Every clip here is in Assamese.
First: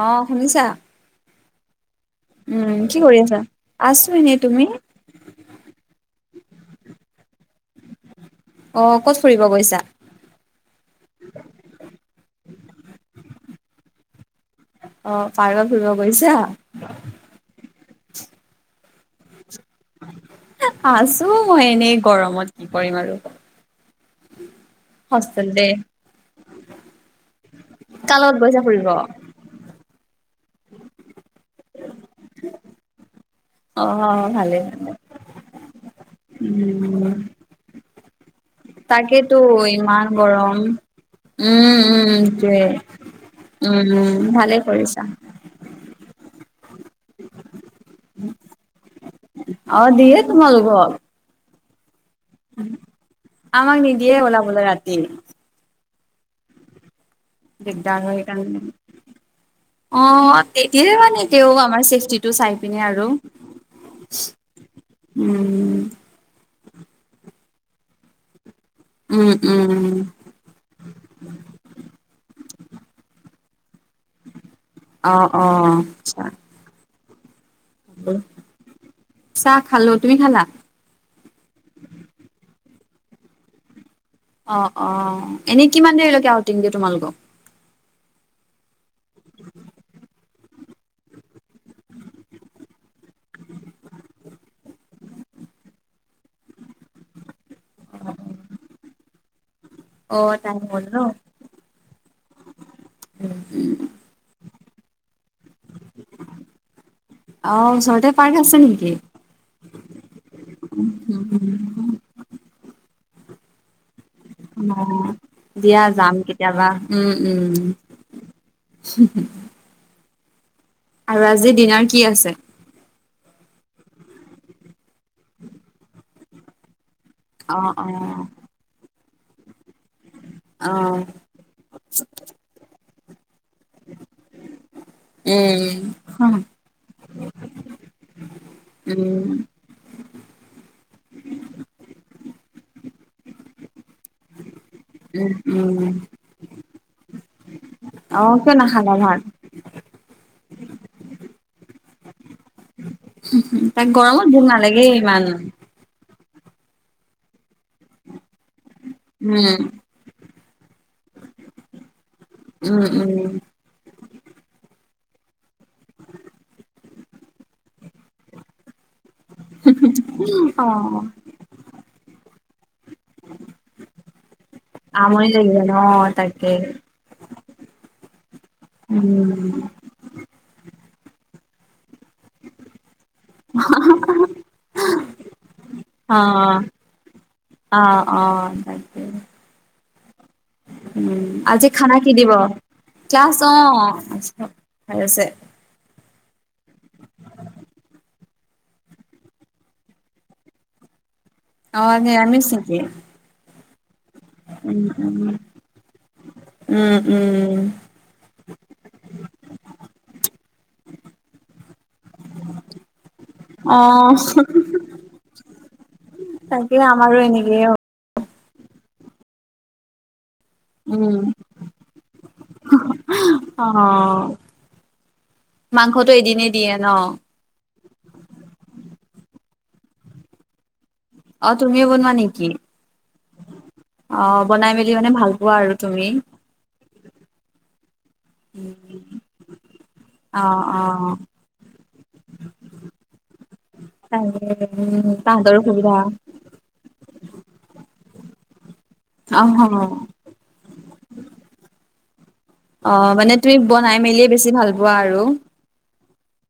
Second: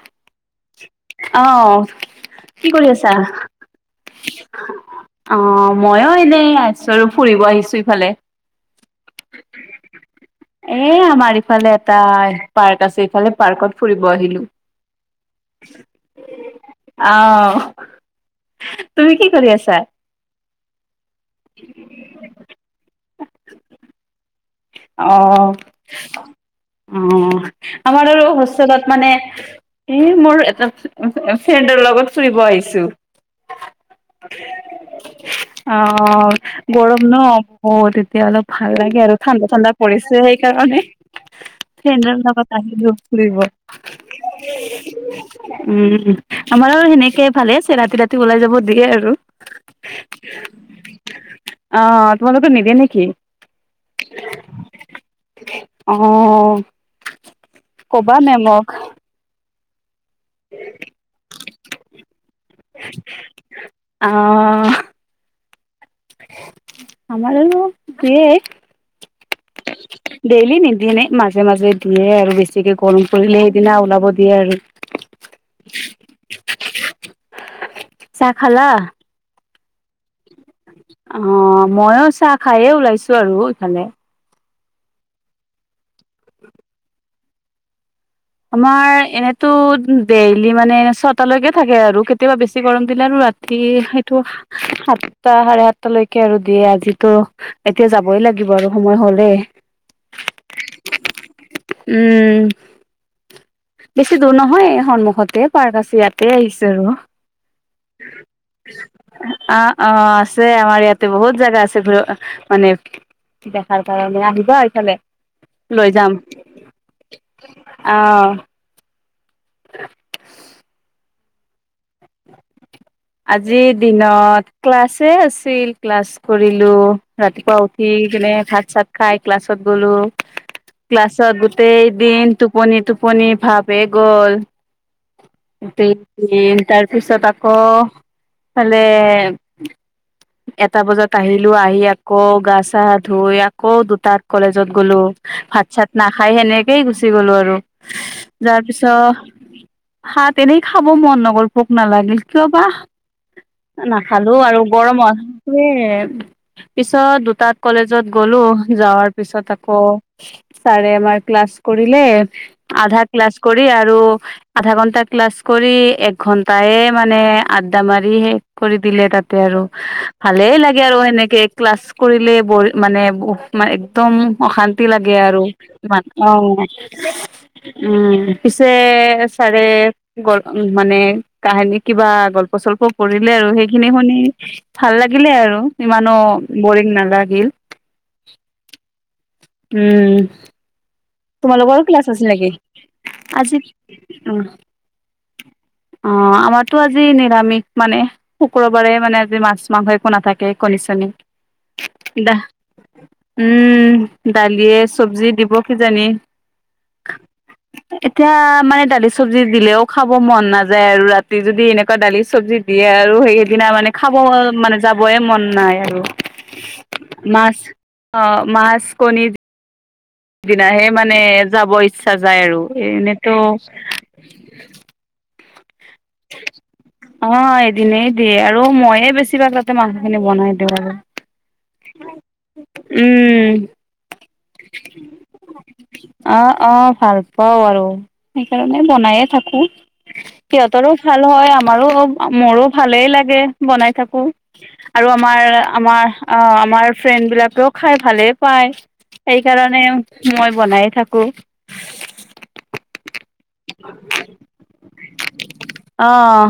অহ শুনিছা। অ। উম কি কৰি আছা আছো এনে। অ মইও এনেই আছো আৰু ফুৰিব আহিছো ইফালে। অ ক'ত ফুৰিব গৈছা। এ আমাৰ ইফালে এটা পাৰ্ক আছে ইফালে পাৰ্কত ফুৰিব আহিলো। অ পাৰকত ফুৰিব গৈছা। অ', তুমি কি কৰি আছা। আছো মই এনেই গৰমত কি কৰিম আৰু। উম [unintelligible] অ অ আমাৰ কাৰ আৰু লগত গৈছা হোষ্টেলত ফুৰিব মানে। এ মোৰ এটা ফ্ৰেণ্ডৰ লগত ফুৰিব আহিছো। অ ভালে ভালে অ গৰম উম ন বহুত। এতিয়া অলপ ভাল লাগে আৰু তাকেতো ঠাণ্ডা ঠাণ্ডা ইমান পৰিছে গৰম সেইকাৰণে। উম সেইদ উম লগাকত সেইটোৱে আহি ফুব উম উম ভালে কৰিছা উম। আমাৰ সেনেকে ভালে আছে ৰাতি ৰাতি ওলাই যাব দিয়ে আৰু। অ দিয়ে তোমালোকক অহ তোমালোকৰ নিদিয়ে নেকি। বলা বল ৰাতি। অ। দিগদাৰ ক'বা হয় মেমক। সেই অ এতিয় মানে তেওঁ আমাৰ চেফটি। টো চাই পিনে আৰু অ', উম। আমাৰ দিয়ে। উম উম উম। ডেইলি নিদিয়ে নে মাজে মাজে দিয়ে আৰু বেছিকে গৰম কৰিলে সেইদিনা ওলাব দিয়ে আৰু। অ অ। চাহ খালা। চাহ খালো তুমি খালা। অ ময়ো চাহ খায়ে ওলাইছো আৰু ইফালে। অ অ এনেই কিমান দেৰিলৈকে আউটিংগে তোমালোকক। আমাৰ এনেতো ডেইলি মানে ছটালৈকে থাকে আৰু কেতিয়াবা বেছি গৰম। সদিনা আৰু ৰাতি সেইটো সাতটা চাৰে সাতটা লৈকে আৰু দিয়ে আজিতো। এতিয়া যাবই লাগিব আৰু সময় হলে। অ টাইম হ'ল ন। উম, বেছি দূৰ নহয় সন্মুখতে পাৰ্ক আছে ইয়াতে আহিছো আৰু। তে পাৰ্ আছে। নেকি অ অ আছে আমাৰ ইয়াতে বহুত জাগা আছে ঘ মানে। তাৰ কাৰণে আহিবা অ এইফালে দিয়া লৈ যাম কেতিয়াবা অহ। উ হু [unintelligible] আৰু আজিৰ দিনাৰ কি আছে! আজিৰ দিনত ক্লাছে আছিল ক্লাছ কৰিলো। ৰাতিপুৱা অ অ উঠি কেনে সাত চাত খাই ক্লাছত। গলো অ ক্লাছত গোটেই দিন টোপনি টো। পণনি ভাপে গ'ল উম দুদিন তাৰপিছত আকৌ। তালে। উম এটা বজাত আহিলো আহি আকৌ গা চা ধুই আকৌ দুটাত কলেজ। ত গ'লো উম ভাত চাত উম নাখাই সেনেকেই গুচি গ'লো আৰু। অ ক ন খালা ভাত। হাত এনেই খাব মন নগৰি ভোক নালাগিল কিয় বাহ। তাক গৰমত নাখালো ভোক আৰু নালাগেই গৰম ইমান হে পিছত দুটাত। কলেজত গলো যাৱাৰ পিছত উম আকৌ ছাৰে আমাৰ ক্লাছ কৰিলে। উম আধা ক্লাছ উম কৰি আৰু। আধা ঘন্টা ক্লাছ কৰি এক ঘন্টাইে মানে আ্ডা মাৰি কৰি। দিলে তাতে আৰু ভালেই অ লাগে আৰু সেনেকে ক্লাছ কৰিলে ব মানে। একদম অশান্তি লাগে আমনি আৰু লাগি যায় ন ইমান অ তাকে উম পিছে উম ছাৰে গ মানে কাহিনী কিবা। প্ৰচ্প পৰিলে আৰু সেইখিনি শুনি ভাল লাগিলে আৰু ইমানো অ বৰিং নালাগিল। অ অ ত। উম। উম আজি তোমালোকৰো খানা ক্লাছ কি আছিল দিব নেকি ক্লাছ অ। আজি ভালছে। অ আমাৰতো আজি নিৰামিষ মানে শুক্ৰবাৰে মানে আজি মাছ মাংস একো নাথাকে কণী চনী। অ দা নিয়ামিচ নেকি। উম দালিয়ে উম চব্জি উম দিব কিজানি। উম উম। এতিয়া মানে দালি চব্জি দিলেও খাব মন নাযায় আৰু ৰাতি যদি এনেকুৱা দালি চব্জি। দিয়ে আৰু সেই সেইদিনা অ মানে খাব মানে যাবই মন নাই আৰু। তাকে আমাৰো মাছ এনেকেই অ মাছ কনি। দিনাহে উম মানে যাব ইচ্ছা যায় আৰু এ এনেতো। অ [unintelligible] মাংসটো এদিনেই দিয়ে ন অ এদিনেই দিয়ে আৰু মইে বেছি ভাগ। মানুহখিনি বনাই দিওঁ আৰু। অ তুমিও বনোৱা নেকি উম অ। বনাই মেলি মানে ভাল পোৱা আৰু তুমি। অ অ ভাল পাওঁ আৰু সেইকাৰণে বনায়ে থাকো অ সিহঁতৰো অ ভাল হয় আমাৰো মোৰো ভালেই। লাগে বনাই থাকো উম আৰু তাহাঁতৰ আমাৰ সুবিধা আমাৰ আমাৰ ফ্ৰেণ্ড বিলাকেও খাই ভালে। পাই অহ সেইকাৰণে মই বনাইে থাকো। অ মানে তুমি বনাই মেলিয় বেছি ভাল পোৱা আৰু। অঁহ।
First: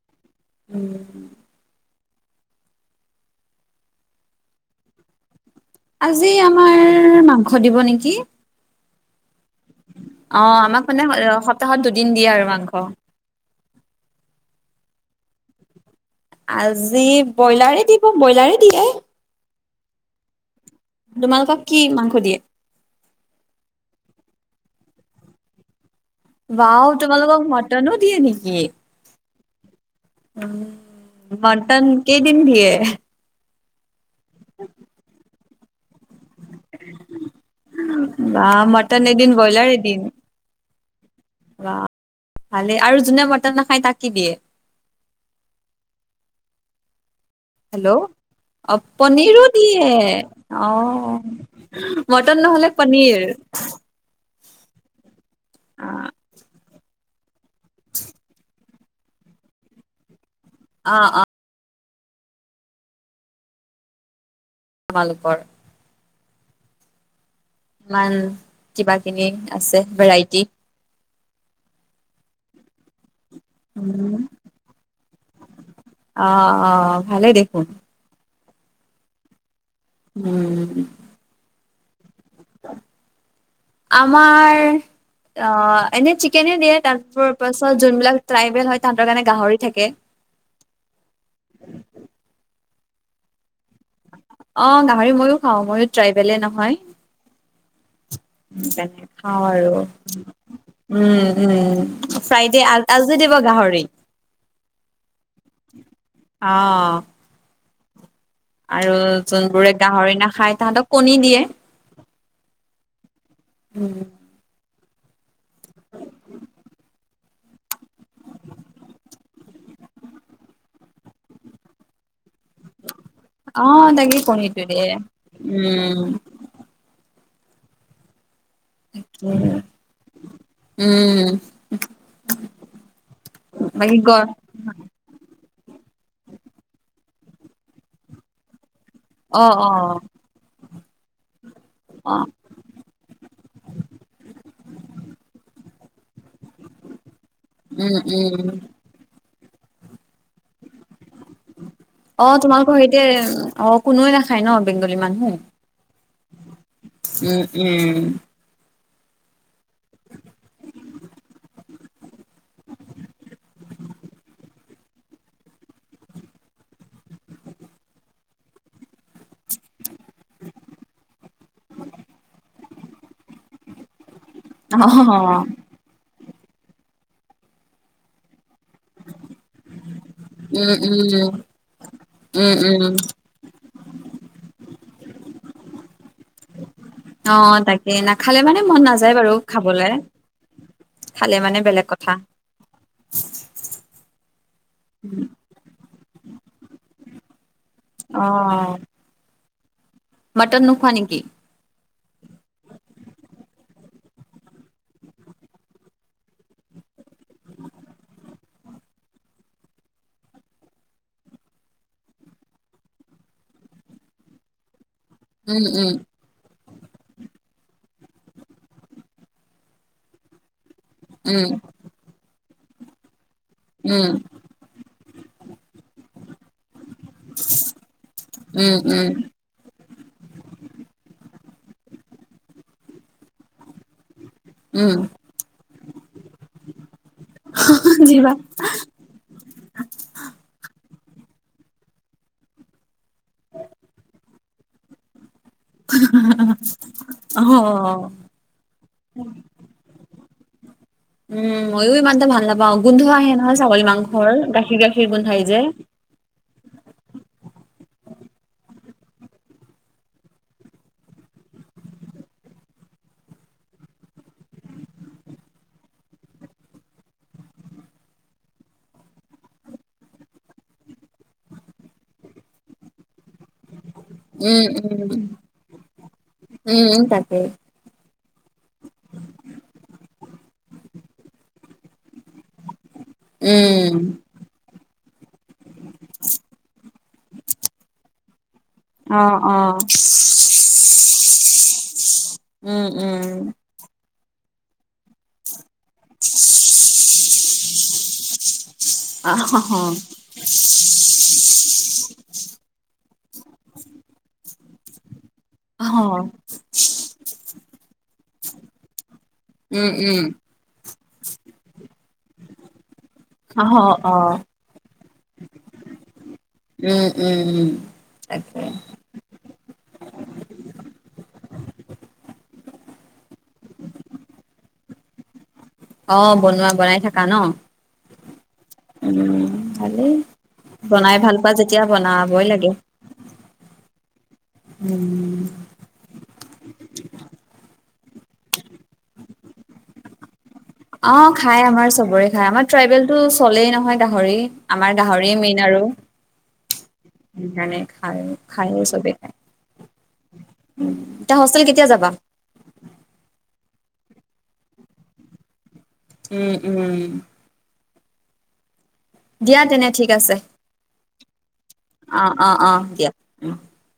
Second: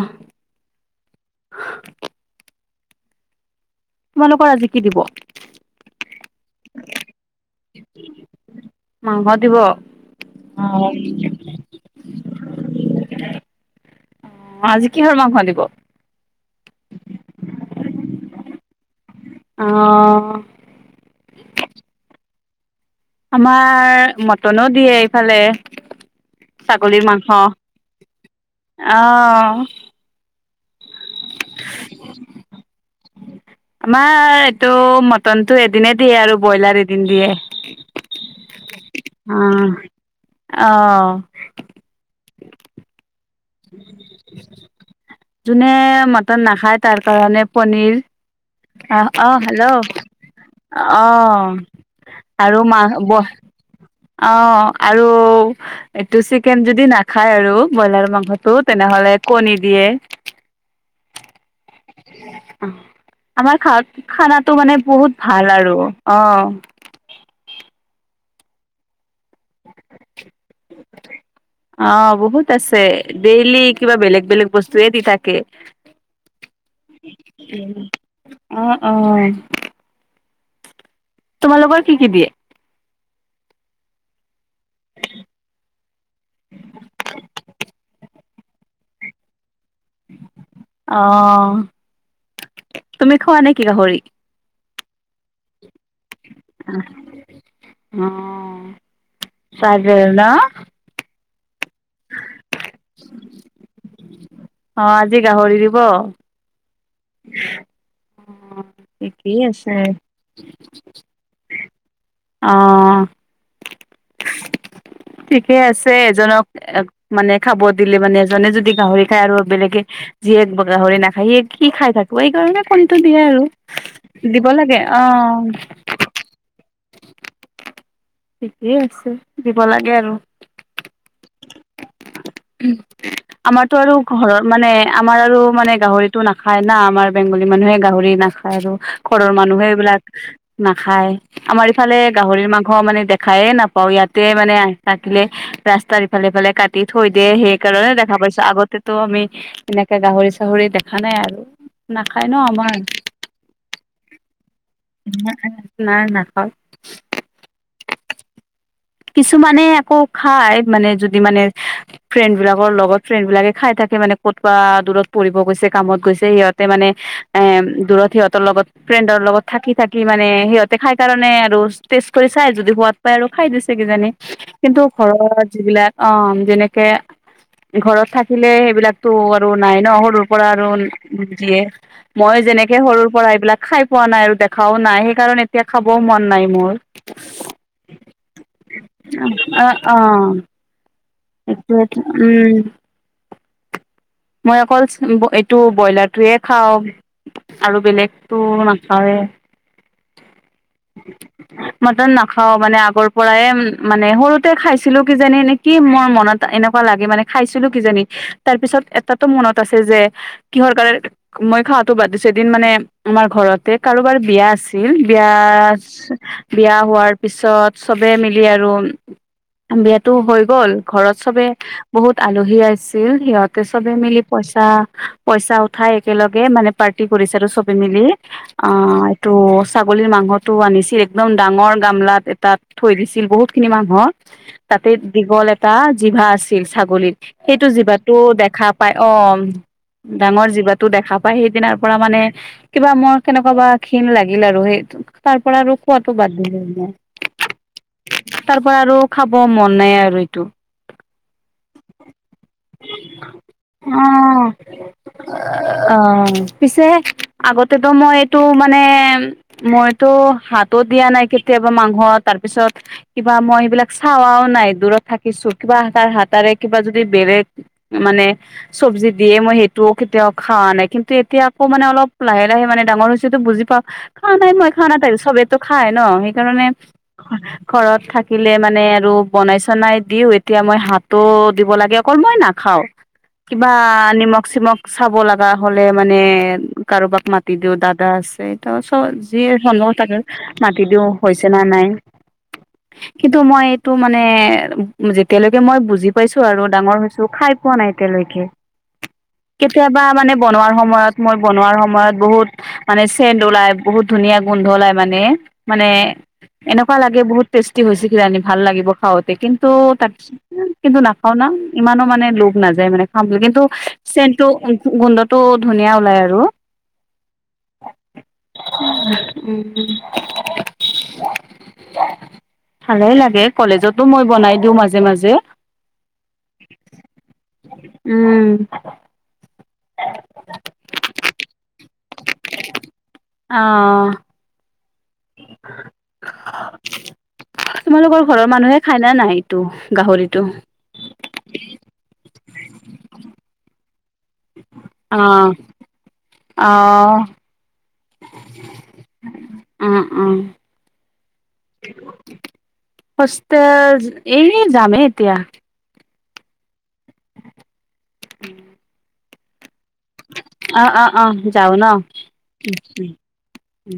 উম। [unintelligible] তোমালোকৰ আজি কি দিব? আজি আমাৰ মাংস দিব নেকি মাংসত অ আমাক মানে সপ্তাহত দুদিন দিয়ে আৰু মাংস। অ আজি কিহৰ মাংস দিব। আজি ব্ৰইলাৰে দিব ব্ৰইলাৰে দিয়ে। অ। তোমালোকক কি মাংস দিয়ে। আমাৰ মটনো দিয়ে এইফালে। ৱাৱ ছাগলীৰ মাংস। তোমালোকক মটনো দিয়ে নিকি? অ' উম। মটন কেইদিন দিয়ে আমাৰ এইটো মটনটো এদিনে দিয়ে আৰু ব্ৰইলাৰ এদিন দিয়ে। বাহ মটন এদিন ব্ৰইলাৰ অ' এদিন অ' বাহ। ভালে আৰু যোনে মটন। নাখায় তাক কি দিয়ে যোনে মটন নাখায় তাৰ কাৰণে পনীৰ। হেল্ল' অ অহ অহ পনীৰো হেল্ল' দিয়ে অ অহ মটন আৰু নহলে মা পনীৰ ব। অ আৰু এইটো চিকেন যদি না। খায় আৰু ব্ৰইলাৰ মাংসটো তেনেহ'লে কণী দিয়ে। অ অ। আমাৰ খা খানাটো মানে বহুত তোমালোকৰ ভাল আৰু। অ। ইমান কিবা কিনি আছে ভেৰাইটি। অ বহুত আছে ডেইলি কিবা উম বেলেগ বেলেগ বস্তুয়ে দি থাকে। অ অ ভালে দেখোন। অ অ। উম। তোমালোকৰ কি কি দিয়ে? [inaudible] আমাৰ অ এনে চিকেনে দিয়ে তাৰ প পাছত যোনবিলাক ট্ৰাইবেল হয় তাহাঁতৰ কাৰণে গাহৰি থা অহ, তুমি খোৱা নেকি গাহৰি? অ গাহৰি ময়ো খাওঁ ময়ো ট্ৰাইবেলে নহয়। অ' তেনে খাওঁ আৰু চাগে ন উম। উম, ফ্ৰাইডে আ আজি দিব গাহৰি। অ আজি গাহৰি দিব। অ [unintelligible] আৰু ঠিকেই যোনবোৰে আছে গাহৰি নাখায় তাহাঁতক কণী দিয়ে। অ' উম। ঠিকে আছে এজনক মানে খাব দিলে মানে এজনে যদি গাহৰি খায় আৰু বেলেগে যিয়ে গাহৰি নেখায় সিয়ে কি খাই থাক ব এই কাৰণে কণীটো দিয়ে আৰু অ', তাকে দিব কণীটো লাগে দিয়ে। অ। উম, ঠিকেই আছে উম, দিব লাগে আৰু। উম, উমহ, আমাৰটো আৰু বাকী গৰ ঘৰত মানে আমাৰ আৰু মানে গাহৰিতো নাখায় না আমাৰ বেংগলী মানুহে গাহৰি নাখায় আৰু ঘৰৰ অ', মানুহে অ', এইবিলাক নাখায়, আমাৰ ইফালে অ', গাহৰিৰ মাংস মানে খায়ে নাপাওঁ ইয়াতে মানে থাকিলে ৰাস্তাৰ ইফালে -সিফালে কাটি থৈ দিয়ে সেইকাৰণে উম, দেখা পাইছোঁ উম। আগতেটো আমি এনেকে গাহৰি চাহৰি দেখ অ তোমালোকৰ সেইতে অ কোনোৱে নাখায় ন? বেংগলী মানুহ? নাৰ নাখাই উম উম কিছুমানে আকৌ খাই মানে যদি মানে ফ্ৰেণ্ড বিলাকৰ লগত ফ্ৰেণ্ড বিলাকে খাই থাকে মানে ক'ত বা দূৰত কৰিব গৈছে কামত গৈছে সিহঁতে মানে এ দূৰত সিহঁতৰ লগত ফ্ৰেণ্ডৰ লগত থাকি থাকি মানে সিহঁতে খাই কাৰণে আৰু টেষ্ট কৰি চাই যদি সোৱাদ পাই আৰু খাই দিছে কিজানি কিন্তু ঘৰৰ অ', যিবিলাক অ যেনেকে ঘৰত থাকিলে এইবিলাকতো আৰু নাই ন সৰুৰ পৰা আৰু উম, উম, দিয়ে, মই উম, যেনেকে উম, সৰুৰ পৰা এইবিলাক খা খাই পোৱা নাই আৰু দেখাও নাই সেইকাৰণে এতিয়া খাবও মন নাই মোৰ। অ', তাকে নাখালে মানে মন নাযায় বাৰু অ খাবলে। অ, খালে মানে বেলেগ একটো কথা। উম। মই অকল এইটো ব্ৰইলাৰটোৱে খাওঁ। আৰু বেলেগটো অ', নাখাৱে। মটন নোখোৱা নেকি? মটন নাখাও মানে আগৰ পৰাই মানে সৰুতে খাইছিলো কিজানি নে কি মোৰ মনত এনেকোৱা লাগে মানে খাইছিলো কিজানি, তাৰ পিছত এ তাতো মনত আছে যে, কিহৰ কাৰণে মই খোৱাতো বাদ দিছো এদিন মানে আমাৰ ঘৰতে কাৰো বাৰ বিয়া আছিল বিয়া উম, উম, বিয়া হোৱাৰ পিছত চবে মিলি আৰু বিয়াতো হৈ গ'ল। ঘৰত চবে উম, বহুত আলহী আছিল সিহঁতে সবে উম, মিলি পইচা- পইচা উঠাই একেলগে মানে পাৰ্টি কৰিছে আৰু চবে মিলি, অ উম, উম, এইটো ছাগলীৰ মাংসতো আ নিছিল একদম ডাঙৰ গামলাত এটাত থৈ দিছিল বহুতখিনি মানুহক তাতে উম, দীঘল এটা জিভা আছিল ছাগলীত, সেইটো জিভাটো জিভা দে খা পায় অ, ডাঙৰ জিভাত টো দেখা পাই সেইদিনাৰ পৰা মানে কিবা মোৰ কেনেকোৱা কিবা ঘিণ লাগিল আৰু সেই তাৰ পৰা আৰু খোৱাটো বাদ দিলো মানে। অ'। তাৰ পৰা আৰু খাব মন নাই আৰু এইটো উম মইয়ো ইমান তা ভাল নাপাওঁ গোন্ধ আহে নহয় ছাগলী অ মাংসৰ গাখীৰ গাখীৰ গোন্ধাই যে। অ পিছে আগ তেতো মই এইটো মানে মইতো হাতো দিয়া নাই কেতিয়াবা মাংস তাৰপিছত কিবা মই সিবিলাক চাৱাও নাই দূৰত থাকিছো কিবা তাৰ হাতাৰে কিবা যদি বেলেগ মানে চবজি দিয়ে মই সেইটোও কেতিয়াও খোৱা নাই কিন্তু এতিয়াকৌ মানে অলপ লাহে লাহে মানে ডাঙৰ হৈছেটো বুজি পাওঁ খোৱা নাই উম মই খোৱা নাই উম চবেতো খাই ন সেইকাৰণে উম তাকে। ঘৰত থাক কিলে মানে আৰু বনাই চনাই দিও এতিয়া মই হাতো দিব লাগে অকল মই নাখাও কিবা উম। নিমখ চিমখ চাব লগা হলে মানে কাৰোবাক মাতি দিও দাদা আছে। তাছত অ যি অ। হনো তাতে মাতি দিওঁ হৈছে না নাই। উম উম কিন্তু মই এইটো মানে যেতিয়ালৈকে মই বুজি পাইছো আৰু ডাঙৰ হৈছো খাই পোৱা নাই এতিয়ালৈকে আহ হ কেতিয়াবা মানে বনোৱাৰ সময়ত মই বনোৱাৰ সময়ত বহুত মানে চেণ্ট ওলাই বহুত ধুনীয়া গোন্ধ ওলাই মানে মানে আহ এনেকোৱা লাগে বহুত টেষ্টি হৈছে কিজানি ভাল লাগিব খাৱই। কিন্তু উম তাৰ উম। পিছত কিন্তু নাখাও না ইমানো মানে লোভ নাযায় মানে খাম বুলি কিন্তু অহ অ। চেনটো গোন্ধটো ধুনীয়া ওলাই আৰু। উম উম উম তাকে উম ভালেই লাগে কলেজতো মই বনাই দিওঁ মাজে মাজে। অ বনোৱা বনাই থাকা ন উম উম খালেই বনাই ভাল পোৱা যেতিয়া বনাবই লাগেঝ। অ তোমালোকৰ ঘৰৰ মানুহে খাই না নাই টো গাহৰিটো। অ খাই আমাৰ চবৰে খাই আমাৰ ট্ৰাইবেলটো চলেই নহয় গাহৰি। আমাৰ গাহৰি মেইন আৰু। আহ। খায়, খায় চবে খায় উম। হুষ্টেল এই যামেই এতিয়া উম উম [inaudible] দিয়া তেনে ঠিক আছে অ', অ', অ', যাও ন। অ অ অ উম, দিয়া অ। উম।